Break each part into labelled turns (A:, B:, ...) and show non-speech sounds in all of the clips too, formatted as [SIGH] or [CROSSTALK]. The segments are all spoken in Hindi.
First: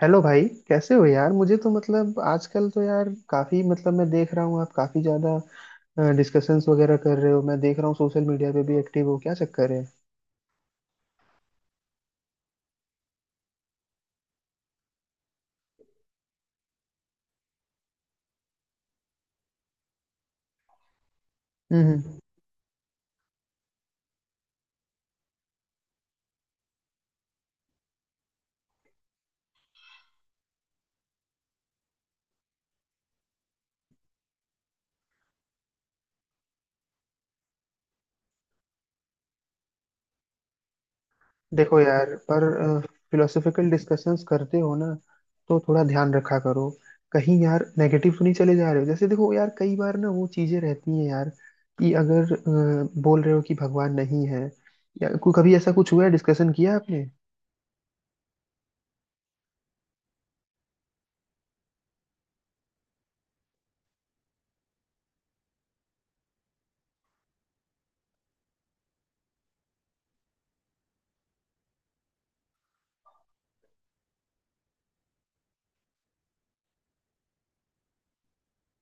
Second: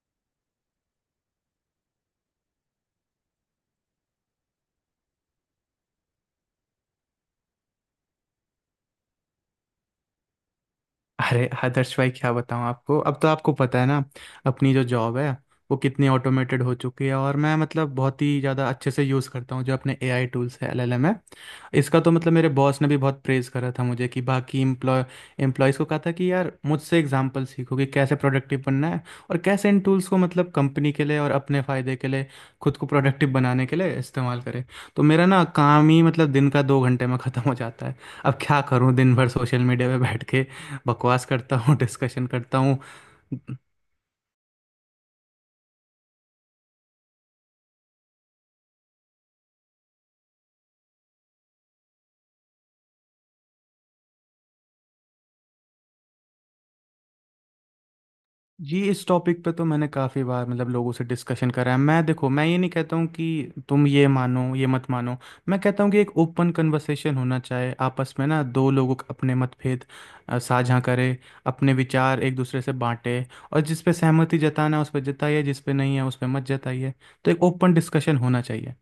A: हेलो भाई। कैसे हो यार? मुझे तो मतलब आजकल तो यार काफी मतलब मैं देख रहा हूँ आप काफी ज्यादा डिस्कशंस वगैरह कर रहे हो। मैं देख रहा हूँ सोशल मीडिया पे भी एक्टिव हो, क्या चक्कर है?
B: अरे आदर्श भाई, क्या बताऊं आपको। अब तो आपको पता है ना अपनी जो जॉब है वो कितनी ऑटोमेटेड हो चुकी है। और मैं मतलब बहुत ही ज़्यादा अच्छे से यूज़ करता हूँ जो अपने एआई टूल्स है, एलएलएम है।
A: हम्म
B: इसका तो
A: हम्म।
B: मतलब मेरे बॉस ने भी बहुत प्रेज़ करा था मुझे। कि बाकी एम्प्लॉयज़ को कहा था कि यार मुझसे एग्जांपल सीखो कि कैसे प्रोडक्टिव बनना है और कैसे इन टूल्स को मतलब कंपनी के लिए और अपने फ़ायदे के लिए खुद को प्रोडक्टिव बनाने के लिए इस्तेमाल करें। तो मेरा ना काम ही मतलब दिन का दो घंटे में ख़त्म हो जाता है। अब क्या करूँ, दिन भर सोशल मीडिया पे बैठ के बकवास करता हूँ
A: देखो
B: [LAUGHS]
A: यार
B: डिस्कशन
A: पर
B: करता हूँ।
A: फिलोसफिकल डिस्कशंस करते हो ना तो थोड़ा ध्यान रखा करो। कहीं यार नेगेटिव तो नहीं चले जा रहे हो? जैसे देखो यार कई बार ना वो चीजें रहती हैं यार कि अगर बोल रहे हो कि भगवान नहीं है। कभी ऐसा कुछ हुआ है, डिस्कशन किया आपने?
B: जी, इस टॉपिक पे तो मैंने काफ़ी बार मतलब लोगों से डिस्कशन करा है। मैं, देखो मैं ये नहीं कहता हूँ कि तुम ये मानो, ये मत मानो। मैं कहता हूँ कि एक ओपन कन्वर्सेशन होना चाहिए आपस में ना, दो लोगों का। अपने मतभेद साझा करें, अपने विचार एक दूसरे से बांटें। और जिस पे सहमति जताना है उस पर जताइए, जिस पे नहीं है उस पे मत जताइए। तो एक ओपन डिस्कशन होना चाहिए।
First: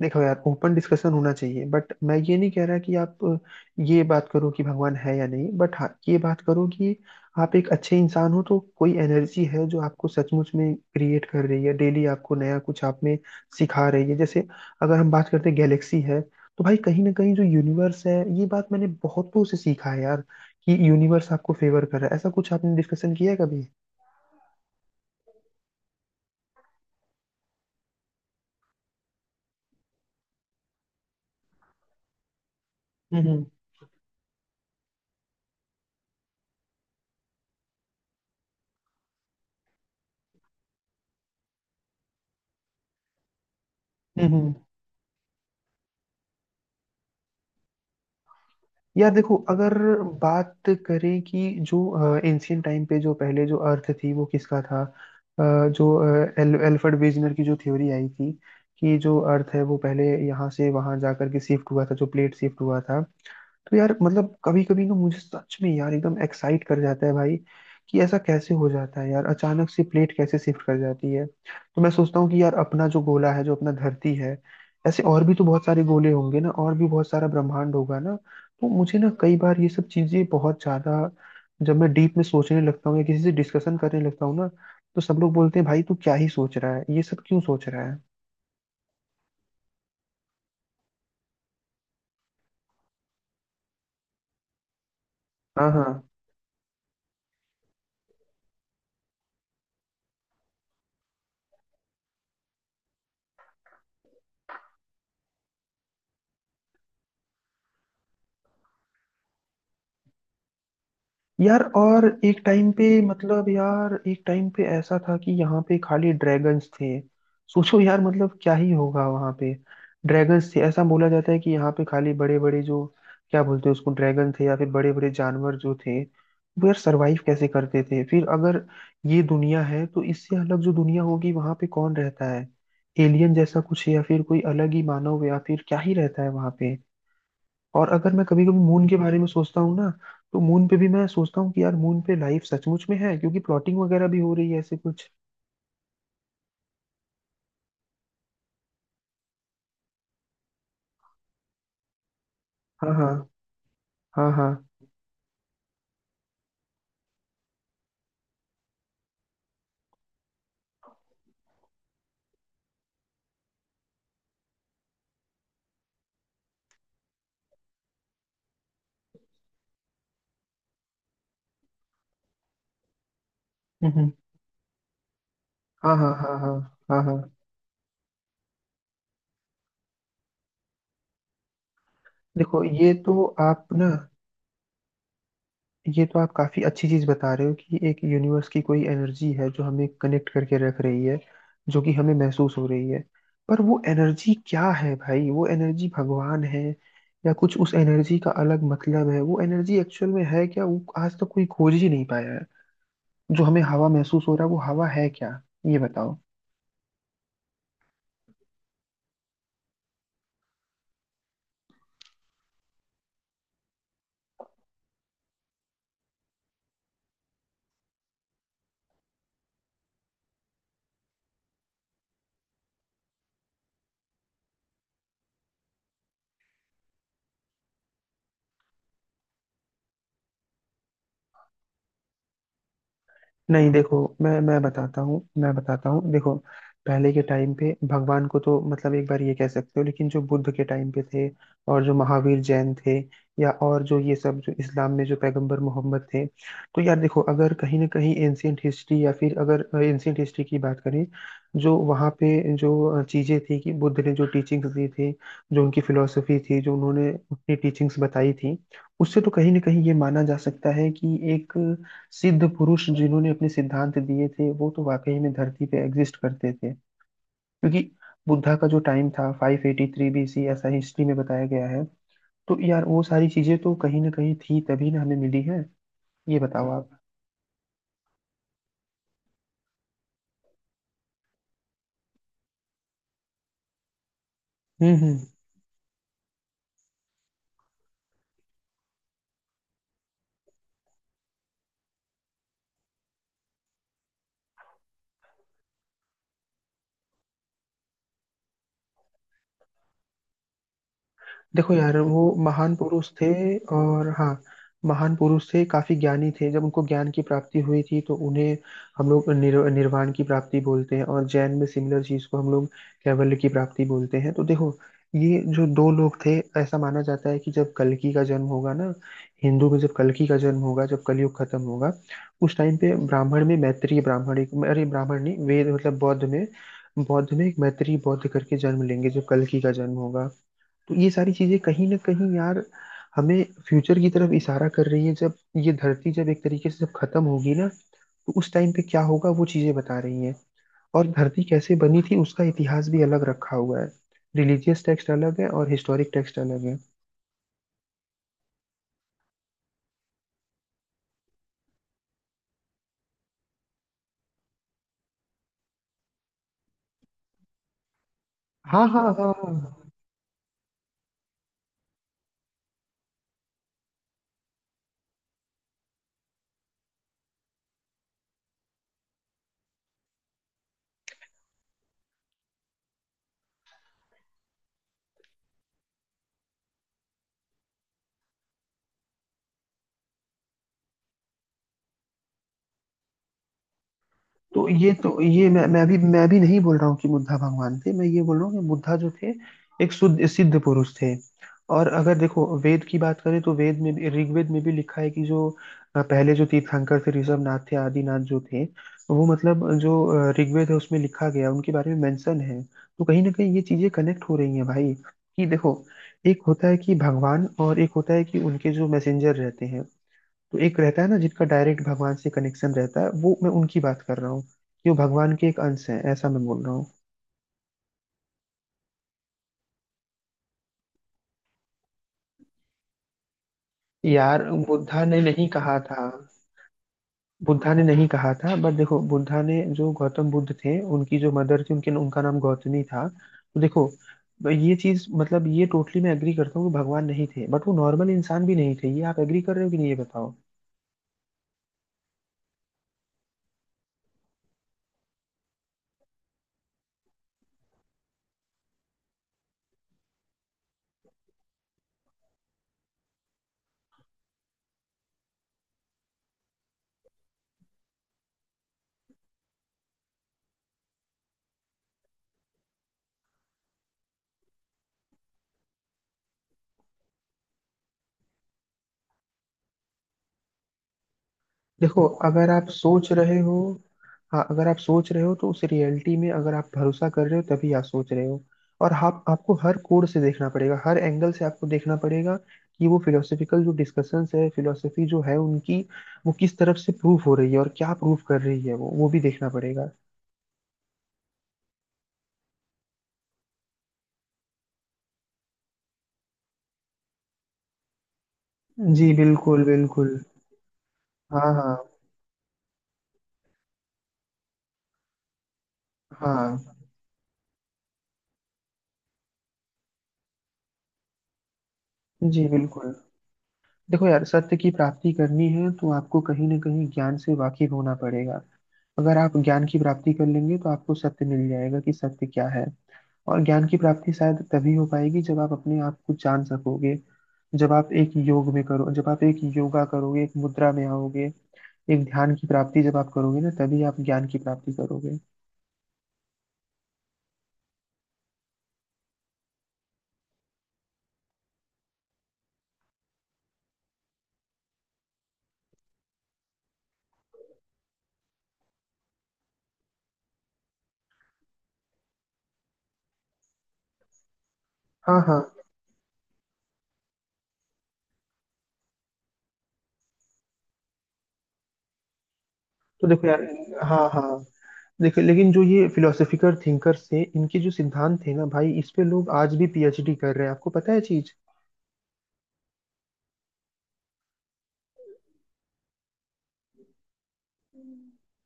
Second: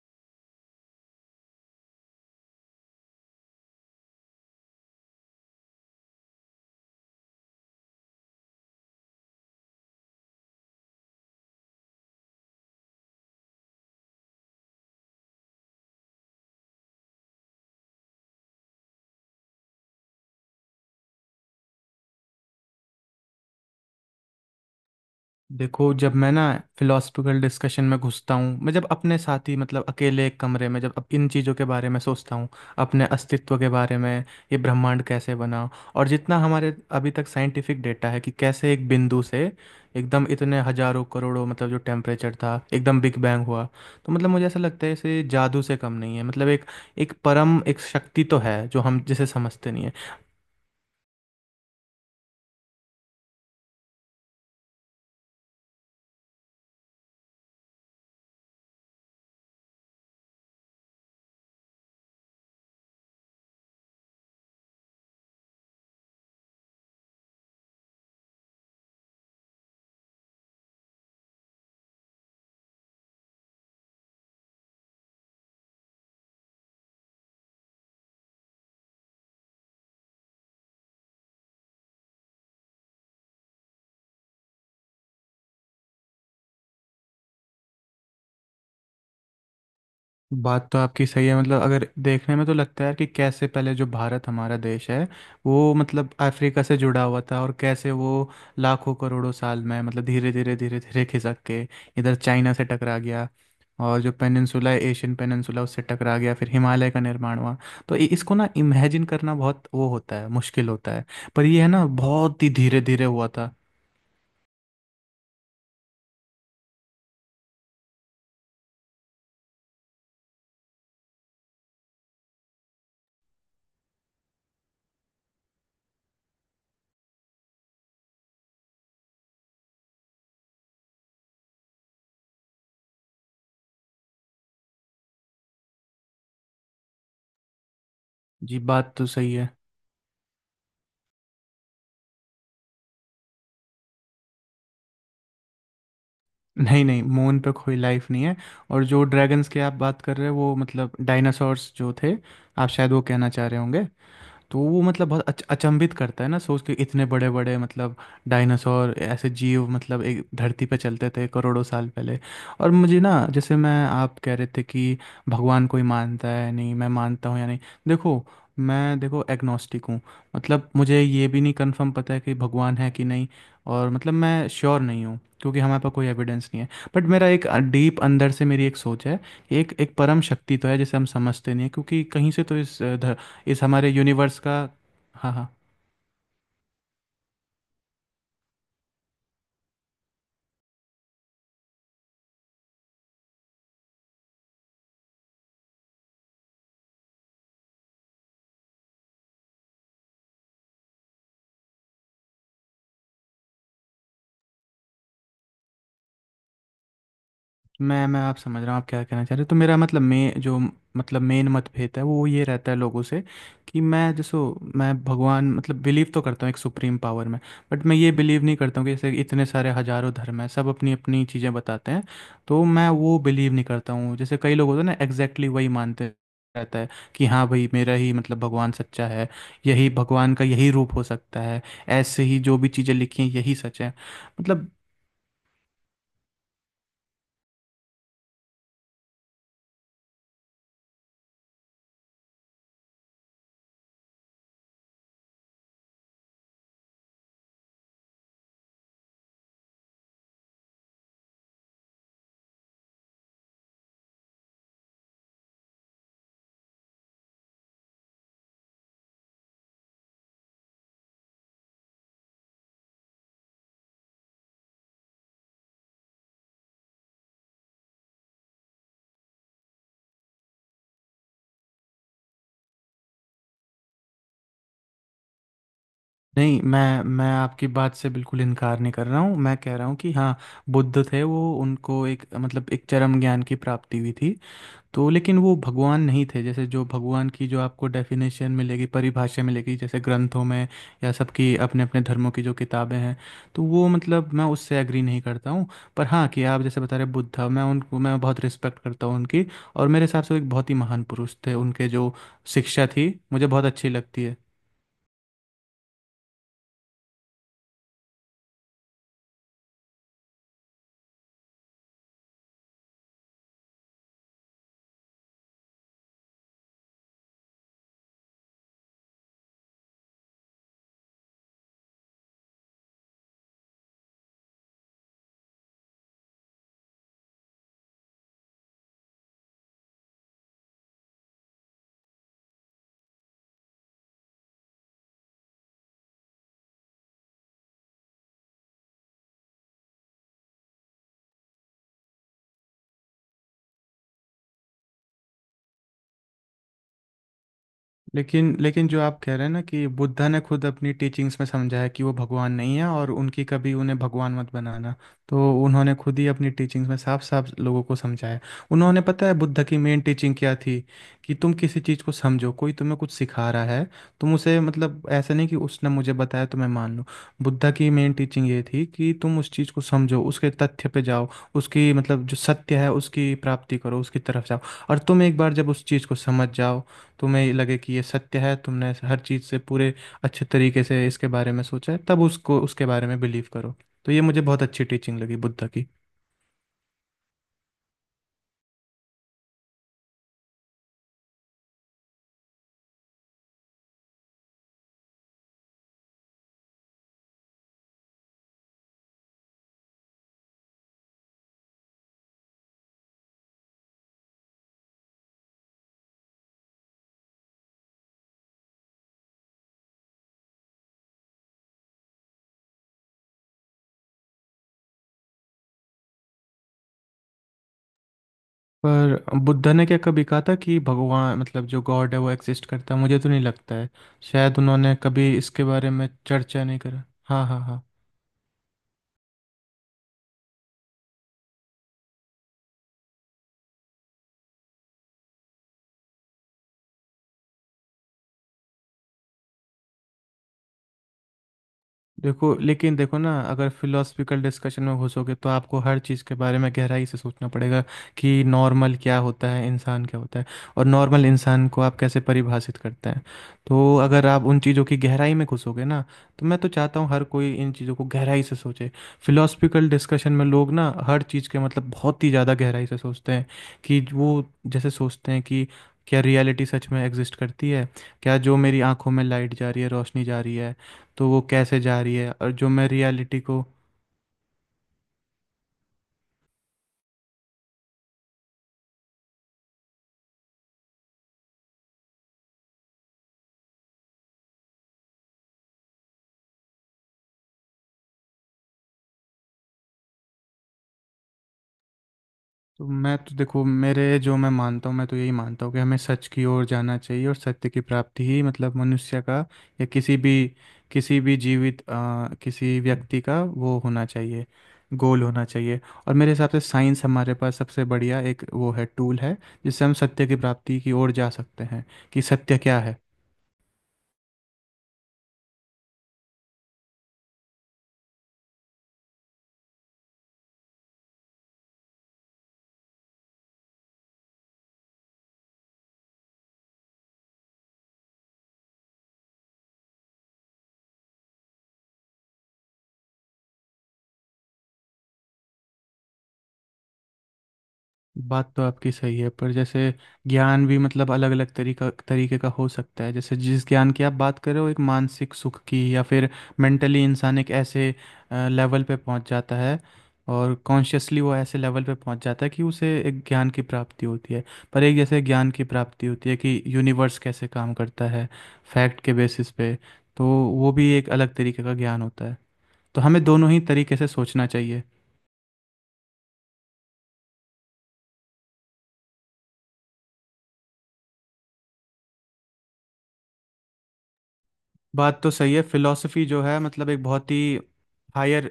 A: देखो यार ओपन डिस्कशन होना चाहिए बट मैं ये नहीं कह रहा कि आप ये बात करो कि भगवान है या नहीं। बट हाँ ये बात करो कि आप एक अच्छे इंसान हो तो कोई एनर्जी है जो आपको सचमुच में क्रिएट कर रही है, डेली आपको नया कुछ आप में सिखा रही है। जैसे अगर हम बात करते हैं गैलेक्सी है तो भाई कहीं ना कहीं जो यूनिवर्स है, ये बात मैंने बहुतों से सीखा है यार कि यूनिवर्स आपको फेवर कर रहा है। ऐसा कुछ आपने डिस्कशन किया है कभी?
B: देखो, जब मैं ना फिलोसफिकल डिस्कशन में घुसता हूँ, मैं जब अपने साथ ही मतलब अकेले एक कमरे में जब अब इन चीज़ों के बारे में सोचता हूँ, अपने
A: हम्म हम्म
B: अस्तित्व के बारे में, ये ब्रह्मांड कैसे बना। और जितना हमारे अभी तक साइंटिफिक डेटा है कि कैसे एक बिंदु से एकदम इतने हजारों करोड़ों मतलब जो टेम्परेचर था, एकदम बिग बैंग हुआ। तो मतलब मुझे
A: हम्म।
B: ऐसा लगता है इसे जादू से कम नहीं है। मतलब एक एक परम एक शक्ति तो है जो हम
A: यार
B: जिसे
A: देखो
B: समझते
A: अगर
B: नहीं है।
A: बात करें कि जो एंशियंट टाइम पे जो पहले जो अर्थ थी वो किसका था, जो एल्फ्रेड वेजनर की जो थ्योरी आई थी कि जो अर्थ है वो पहले यहाँ से वहाँ जा करके शिफ्ट हुआ था, जो प्लेट शिफ्ट हुआ था। तो यार मतलब कभी कभी ना मुझे सच में यार एकदम एक्साइट कर जाता है भाई कि ऐसा कैसे हो जाता है यार, अचानक से प्लेट कैसे शिफ्ट कर जाती है। तो मैं सोचता हूँ कि यार अपना जो गोला है, जो अपना धरती है, ऐसे और भी तो बहुत सारे गोले होंगे ना, और भी बहुत सारा ब्रह्मांड होगा ना। तो मुझे ना कई बार ये सब चीजें बहुत ज्यादा, जब मैं डीप में सोचने लगता हूँ या किसी से डिस्कशन करने लगता हूँ ना, तो सब लोग बोलते हैं भाई तू क्या ही सोच रहा है, ये सब क्यों सोच रहा है।
B: बात तो आपकी सही है। मतलब अगर देखने में तो लगता है यार कि कैसे पहले जो भारत हमारा देश है
A: हाँ
B: वो
A: हाँ।
B: मतलब अफ्रीका से जुड़ा हुआ था। और कैसे वो लाखों करोड़ों साल में मतलब धीरे धीरे धीरे धीरे खिसक के इधर चाइना से टकरा गया। और जो पेनिनसुला है, एशियन पेनिनसुला, उससे टकरा गया, फिर हिमालय का निर्माण हुआ। तो इसको ना इमेजिन करना बहुत वो होता है, मुश्किल होता है। पर
A: यार
B: ये है ना,
A: और एक
B: बहुत ही
A: टाइम
B: धीरे
A: पे
B: धीरे हुआ
A: मतलब
B: था।
A: यार एक टाइम पे ऐसा था कि यहाँ पे खाली ड्रैगन्स थे। सोचो यार मतलब क्या ही होगा वहाँ पे। ड्रैगन्स थे, ऐसा बोला जाता है कि यहाँ पे खाली बड़े बड़े जो क्या बोलते हैं उसको, ड्रैगन थे, या फिर बड़े बड़े जानवर जो थे वो यार सरवाइव कैसे करते थे? फिर अगर ये दुनिया है तो इससे अलग जो दुनिया होगी वहाँ पे कौन रहता है? एलियन जैसा कुछ है या फिर कोई अलग ही मानव या फिर क्या ही रहता है वहाँ पे? और अगर मैं कभी कभी
B: जी,
A: मून
B: बात
A: के
B: तो
A: बारे में
B: सही है।
A: सोचता हूँ ना, तो मून पे भी मैं सोचता हूँ कि यार मून पे लाइफ सचमुच में है, क्योंकि प्लॉटिंग वगैरह भी हो रही है ऐसे कुछ।
B: नहीं नहीं, मून पे कोई लाइफ नहीं है। और जो ड्रैगन्स की आप बात कर रहे हो वो मतलब डायनासोर्स जो थे, आप शायद
A: हाँ
B: वो कहना
A: हाँ
B: चाह रहे होंगे।
A: हाँ हाँ।
B: तो वो मतलब बहुत अचंभित करता है ना सोच के, इतने बड़े बड़े मतलब डायनासोर, ऐसे जीव मतलब एक धरती पे चलते थे करोड़ों साल पहले। और मुझे ना, जैसे मैं आप कह रहे थे कि भगवान कोई मानता है, नहीं मैं मानता हूँ या नहीं। देखो, मैं देखो एग्नोस्टिक हूँ। मतलब मुझे ये भी नहीं कंफर्म पता है कि भगवान है कि नहीं। और मतलब
A: हम्म।
B: मैं श्योर नहीं हूँ क्योंकि हमारे पास
A: हाँ
B: कोई
A: हाँ हाँ
B: एविडेंस
A: हाँ
B: नहीं है। बट
A: हाँ
B: मेरा
A: हाँ।
B: एक, डीप अंदर से मेरी एक सोच है। एक, एक परम शक्ति तो है जिसे हम समझते नहीं है, क्योंकि कहीं से तो
A: देखो
B: इस
A: ये तो
B: इस
A: आप
B: हमारे
A: ना,
B: यूनिवर्स का। हाँ हाँ।
A: ये तो आप काफी अच्छी चीज बता रहे हो कि एक यूनिवर्स की कोई एनर्जी है जो हमें कनेक्ट करके रख रही है, जो कि हमें महसूस हो रही है। पर वो एनर्जी क्या है भाई? वो एनर्जी भगवान है या कुछ उस एनर्जी का अलग मतलब है? वो एनर्जी एक्चुअल में है क्या, वो आज तक कोई खोज ही नहीं पाया है। जो हमें हवा महसूस हो रहा है, वो हवा है क्या, ये बताओ।
B: मैं आप समझ रहा हूँ आप क्या कहना चाह रहे हो। तो मेरा मतलब, मैं जो मतलब मेन मतभेद है वो ये रहता है लोगों से, कि मैं जैसे मैं भगवान मतलब बिलीव तो करता हूँ एक सुप्रीम पावर में। बट मैं ये बिलीव नहीं करता हूँ कि जैसे इतने सारे हजारों धर्म हैं, सब अपनी अपनी चीज़ें बताते हैं, तो मैं वो बिलीव नहीं करता हूँ। जैसे कई लोग होते हैं ना, एग्जैक्टली वही मानते रहता है कि हाँ भाई, मेरा ही मतलब भगवान सच्चा है, यही भगवान का यही रूप हो सकता है, ऐसे ही जो भी चीज़ें लिखी हैं यही
A: नहीं
B: सच है।
A: देखो, मैं
B: मतलब
A: बताता हूँ मैं बताता हूँ, देखो पहले के टाइम पे भगवान को तो मतलब एक बार ये कह सकते हो, लेकिन जो बुद्ध के टाइम पे थे, और जो महावीर जैन थे, या और जो ये सब जो इस्लाम में जो पैगंबर मोहम्मद थे, तो यार देखो अगर कहीं ना कहीं एंशियंट हिस्ट्री या फिर अगर एंशियंट हिस्ट्री की बात करें, जो वहाँ पे जो चीज़ें थी कि बुद्ध ने जो टीचिंग्स दी थी, जो उनकी फिलोसफी थी, जो उन्होंने अपनी टीचिंग्स बताई थी, उससे तो कहीं ना कहीं ये माना जा सकता है कि एक सिद्ध पुरुष जिन्होंने अपने सिद्धांत दिए थे वो तो वाकई में धरती पे एग्जिस्ट करते थे। क्योंकि बुद्धा का जो टाइम था 583 BC, ऐसा हिस्ट्री में बताया गया है। तो यार वो सारी चीजें तो कहीं ना कहीं थी तभी ना हमें मिली है, ये
B: नहीं,
A: बताओ आप।
B: मैं आपकी बात से बिल्कुल इनकार नहीं कर रहा हूँ। मैं कह रहा हूँ कि हाँ, बुद्ध थे, वो उनको एक मतलब एक चरम ज्ञान की प्राप्ति हुई थी। तो
A: हम्म।
B: लेकिन वो भगवान नहीं थे। जैसे जो भगवान की जो आपको डेफिनेशन मिलेगी, परिभाषा मिलेगी जैसे ग्रंथों में या सबकी अपने अपने धर्मों की जो किताबें हैं, तो वो मतलब मैं उससे एग्री नहीं करता हूँ। पर हाँ, कि आप जैसे बता रहे बुद्ध, मैं उनको मैं बहुत रिस्पेक्ट करता हूँ उनकी। और मेरे हिसाब से वो एक बहुत ही महान पुरुष थे,
A: देखो
B: उनके
A: यार
B: जो
A: वो महान
B: शिक्षा थी
A: पुरुष थे,
B: मुझे बहुत अच्छी
A: और
B: लगती है।
A: हाँ महान पुरुष थे, काफी ज्ञानी थे। जब उनको ज्ञान की प्राप्ति हुई थी तो उन्हें हम लोग निर्वाण की प्राप्ति बोलते हैं, और जैन में सिमिलर चीज को हम लोग कैवल्य की प्राप्ति बोलते हैं। तो देखो ये जो दो लोग थे, ऐसा माना जाता है कि जब कल्कि का जन्म होगा ना, हिंदू में जब कल्कि का जन्म होगा, जब कलयुग खत्म होगा, उस टाइम पे ब्राह्मण में मैत्रेय ब्राह्मण एक अरे ब्राह्मण नहीं वेद मतलब बौद्ध में, बौद्ध में एक मैत्रेय बौद्ध करके जन्म लेंगे जब कल्कि का जन्म होगा। तो ये सारी चीजें कहीं ना कहीं यार हमें फ्यूचर की तरफ इशारा कर रही है, जब ये धरती जब एक तरीके से जब खत्म होगी ना तो उस टाइम पे क्या होगा वो चीजें बता रही हैं। और धरती कैसे बनी थी उसका इतिहास भी अलग रखा हुआ है, रिलीजियस टेक्स्ट अलग है और हिस्टोरिक टेक्स्ट अलग है।
B: लेकिन लेकिन जो आप कह रहे हैं ना कि बुद्धा ने खुद अपनी टीचिंग्स में समझा है कि वो भगवान नहीं है, और उनकी कभी उन्हें भगवान मत बनाना, तो उन्होंने खुद ही अपनी टीचिंग्स में साफ साफ लोगों को समझाया है।
A: हाँ
B: उन्होंने,
A: हाँ
B: पता है
A: हाँ
B: बुद्ध की
A: हाँ।
B: मेन टीचिंग क्या थी? कि तुम किसी चीज़ को समझो, कोई तुम्हें कुछ सिखा रहा है, तुम उसे मतलब ऐसा नहीं कि उसने मुझे बताया तो मैं मान लूँ। बुद्ध की मेन टीचिंग ये थी कि तुम उस चीज़ को समझो, उसके तथ्य पे जाओ, उसकी मतलब जो सत्य है उसकी प्राप्ति करो, उसकी तरफ जाओ। और तुम एक बार जब उस चीज़ को समझ जाओ, तुम्हें लगे कि ये सत्य है, तुमने हर चीज़ से पूरे अच्छे तरीके से इसके बारे में सोचा है, तब उसको, उसके बारे में बिलीव करो। तो ये मुझे बहुत अच्छी टीचिंग
A: तो
B: लगी
A: ये
B: बुद्ध की।
A: मैं अभी नहीं बोल रहा हूँ कि बुद्धा भगवान थे, मैं ये बोल रहा हूँ कि बुद्धा जो थे एक शुद्ध सिद्ध पुरुष थे। और अगर देखो वेद की बात करें तो वेद में भी ऋग्वेद में भी लिखा है कि जो पहले जो तीर्थंकर थे, ऋषभनाथ थे, आदिनाथ जो थे, वो मतलब जो ऋग्वेद है उसमें लिखा गया है, उनके बारे में मेंशन है। तो कहीं ना कहीं ये चीजें कनेक्ट हो रही हैं भाई, कि देखो एक होता है कि भगवान और एक होता है कि उनके जो मैसेंजर रहते हैं। तो एक रहता है ना जिनका डायरेक्ट भगवान से कनेक्शन रहता है, वो मैं उनकी बात कर रहा हूँ कि वो भगवान के एक अंश है, ऐसा मैं बोल रहा हूँ।
B: पर बुद्ध ने क्या कभी कहा था कि भगवान मतलब जो गॉड है वो एग्जिस्ट करता है? मुझे तो नहीं लगता है,
A: यार
B: शायद उन्होंने
A: बुद्धा ने
B: कभी
A: नहीं
B: इसके
A: कहा
B: बारे में
A: था।
B: चर्चा नहीं करा। हाँ हाँ
A: बुद्धा
B: हाँ।
A: ने नहीं कहा था बट देखो बुद्धा ने जो गौतम बुद्ध थे उनकी जो मदर थी उनके उनका नाम गौतमी था। तो देखो ये चीज मतलब ये टोटली मैं एग्री करता हूँ कि भगवान नहीं थे, बट वो नॉर्मल इंसान भी नहीं थे, ये आप एग्री कर रहे हो कि नहीं ये बताओ।
B: देखो लेकिन, देखो ना, अगर फिलोसफिकल डिस्कशन में घुसोगे तो आपको हर चीज़ के बारे में गहराई से सोचना पड़ेगा। कि नॉर्मल क्या होता है, इंसान क्या होता है, और नॉर्मल इंसान को आप कैसे परिभाषित करते हैं। तो अगर आप उन चीज़ों की गहराई में घुसोगे ना, तो मैं तो चाहता हूँ हर कोई इन चीज़ों को गहराई से सोचे। फिलोसफिकल डिस्कशन में लोग ना हर चीज़ के मतलब बहुत ही ज़्यादा गहराई से सोचते हैं। कि वो, जैसे सोचते हैं कि क्या रियलिटी सच में एग्जिस्ट करती है, क्या जो मेरी आंखों में लाइट जा रही है, रोशनी जा रही है, तो वो कैसे जा
A: देखो
B: रही है, और
A: अगर
B: जो
A: आप
B: मैं
A: सोच
B: रियलिटी
A: रहे हो,
B: को।
A: हाँ अगर आप सोच रहे हो तो उस रियलिटी में अगर आप भरोसा कर रहे हो तभी आप सोच रहे हो। और आप आपको हर कोण से देखना पड़ेगा, हर एंगल से आपको देखना पड़ेगा कि वो फिलोसफिकल जो डिस्कशंस है, फिलोसफी जो है उनकी, वो किस तरफ से प्रूफ हो रही है और क्या प्रूफ कर रही है, वो भी देखना पड़ेगा।
B: तो मैं तो देखो, मेरे जो मैं मानता हूँ, मैं तो यही मानता हूँ कि हमें सच की ओर जाना चाहिए और सत्य की प्राप्ति ही मतलब
A: जी
B: मनुष्य का,
A: बिल्कुल
B: या किसी
A: बिल्कुल।
B: भी, किसी भी
A: हाँ
B: जीवित
A: हाँ
B: किसी व्यक्ति का वो होना चाहिए, गोल होना चाहिए। और मेरे हिसाब से
A: हाँ।
B: साइंस हमारे पास सबसे बढ़िया एक वो है, टूल है जिससे हम सत्य की प्राप्ति की ओर जा सकते हैं, कि
A: जी
B: सत्य क्या
A: बिल्कुल।
B: है।
A: देखो यार सत्य की प्राप्ति करनी है तो आपको कहीं ना कहीं ज्ञान से वाकिफ होना पड़ेगा। अगर आप ज्ञान की प्राप्ति कर लेंगे तो आपको सत्य मिल जाएगा कि सत्य क्या है। और ज्ञान की प्राप्ति शायद तभी हो पाएगी जब आप अपने आप को जान सकोगे, जब आप एक योग में करो, जब आप एक योगा करोगे, एक मुद्रा में आओगे, एक ध्यान की प्राप्ति जब आप करोगे ना, तभी आप ज्ञान की प्राप्ति करोगे।
B: बात तो आपकी सही है, पर जैसे ज्ञान भी मतलब अलग अलग तरीका, तरीके का हो सकता है। जैसे जिस ज्ञान की आप बात कर रहे हो, एक मानसिक सुख की, या फिर मेंटली इंसान एक ऐसे लेवल पे पहुंच जाता है, और कॉन्शियसली वो ऐसे लेवल पे पहुंच जाता है कि उसे एक ज्ञान की प्राप्ति होती है। पर एक जैसे
A: हाँ हाँ।
B: ज्ञान की प्राप्ति होती है कि यूनिवर्स कैसे काम करता है, फैक्ट के बेसिस पे, तो वो भी एक अलग तरीके का ज्ञान होता है। तो
A: तो
B: हमें
A: देखो यार,
B: दोनों ही तरीके से
A: हाँ हाँ,
B: सोचना चाहिए।
A: देखो लेकिन जो ये फिलोसफिकल थिंकर्स थे, इनके जो सिद्धांत थे ना भाई, इस पे लोग आज भी पीएचडी कर रहे हैं, आपको पता है चीज।
B: बात तो सही है, फिलॉसफी जो है मतलब एक बहुत ही हायर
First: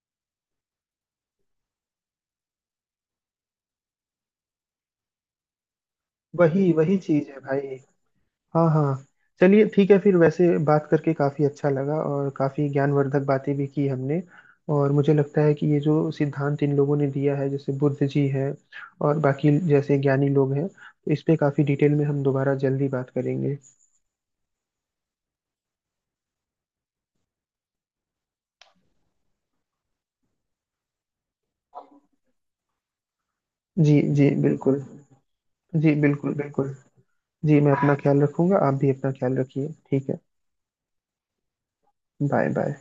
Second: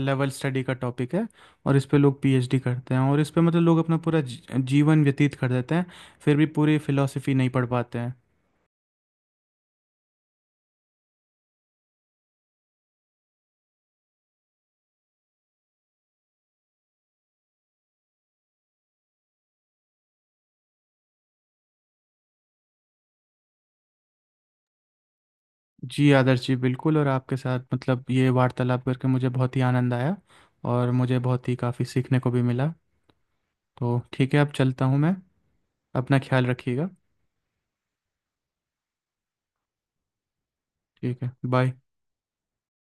B: लेवल स्टडी का टॉपिक है। और इस पे लोग पीएचडी करते हैं, और इस पे मतलब लोग अपना पूरा जीवन व्यतीत कर देते हैं, फिर भी
A: वही
B: पूरी
A: वही चीज
B: फिलॉसफी
A: है
B: नहीं पढ़
A: भाई।
B: पाते हैं।
A: हाँ हाँ। चलिए ठीक है फिर, वैसे बात करके काफ़ी अच्छा लगा और काफ़ी ज्ञानवर्धक बातें भी की हमने। और मुझे लगता है कि ये जो सिद्धांत इन लोगों ने दिया है, जैसे बुद्ध जी हैं और बाकी जैसे ज्ञानी लोग हैं, तो इस पे काफ़ी डिटेल में हम दोबारा जल्दी बात करेंगे।
B: जी आदर्श जी, बिल्कुल। और आपके साथ मतलब ये वार्तालाप करके मुझे बहुत ही आनंद आया, और मुझे बहुत ही काफ़ी सीखने को भी मिला। तो
A: जी जी
B: ठीक है, अब
A: बिल्कुल।
B: चलता हूँ मैं।
A: जी
B: अपना
A: बिल्कुल
B: ख्याल
A: बिल्कुल।
B: रखिएगा।
A: जी मैं अपना ख्याल रखूंगा, आप भी अपना ख्याल रखिए, ठीक है।
B: ठीक है, बाय।
A: Bye bye.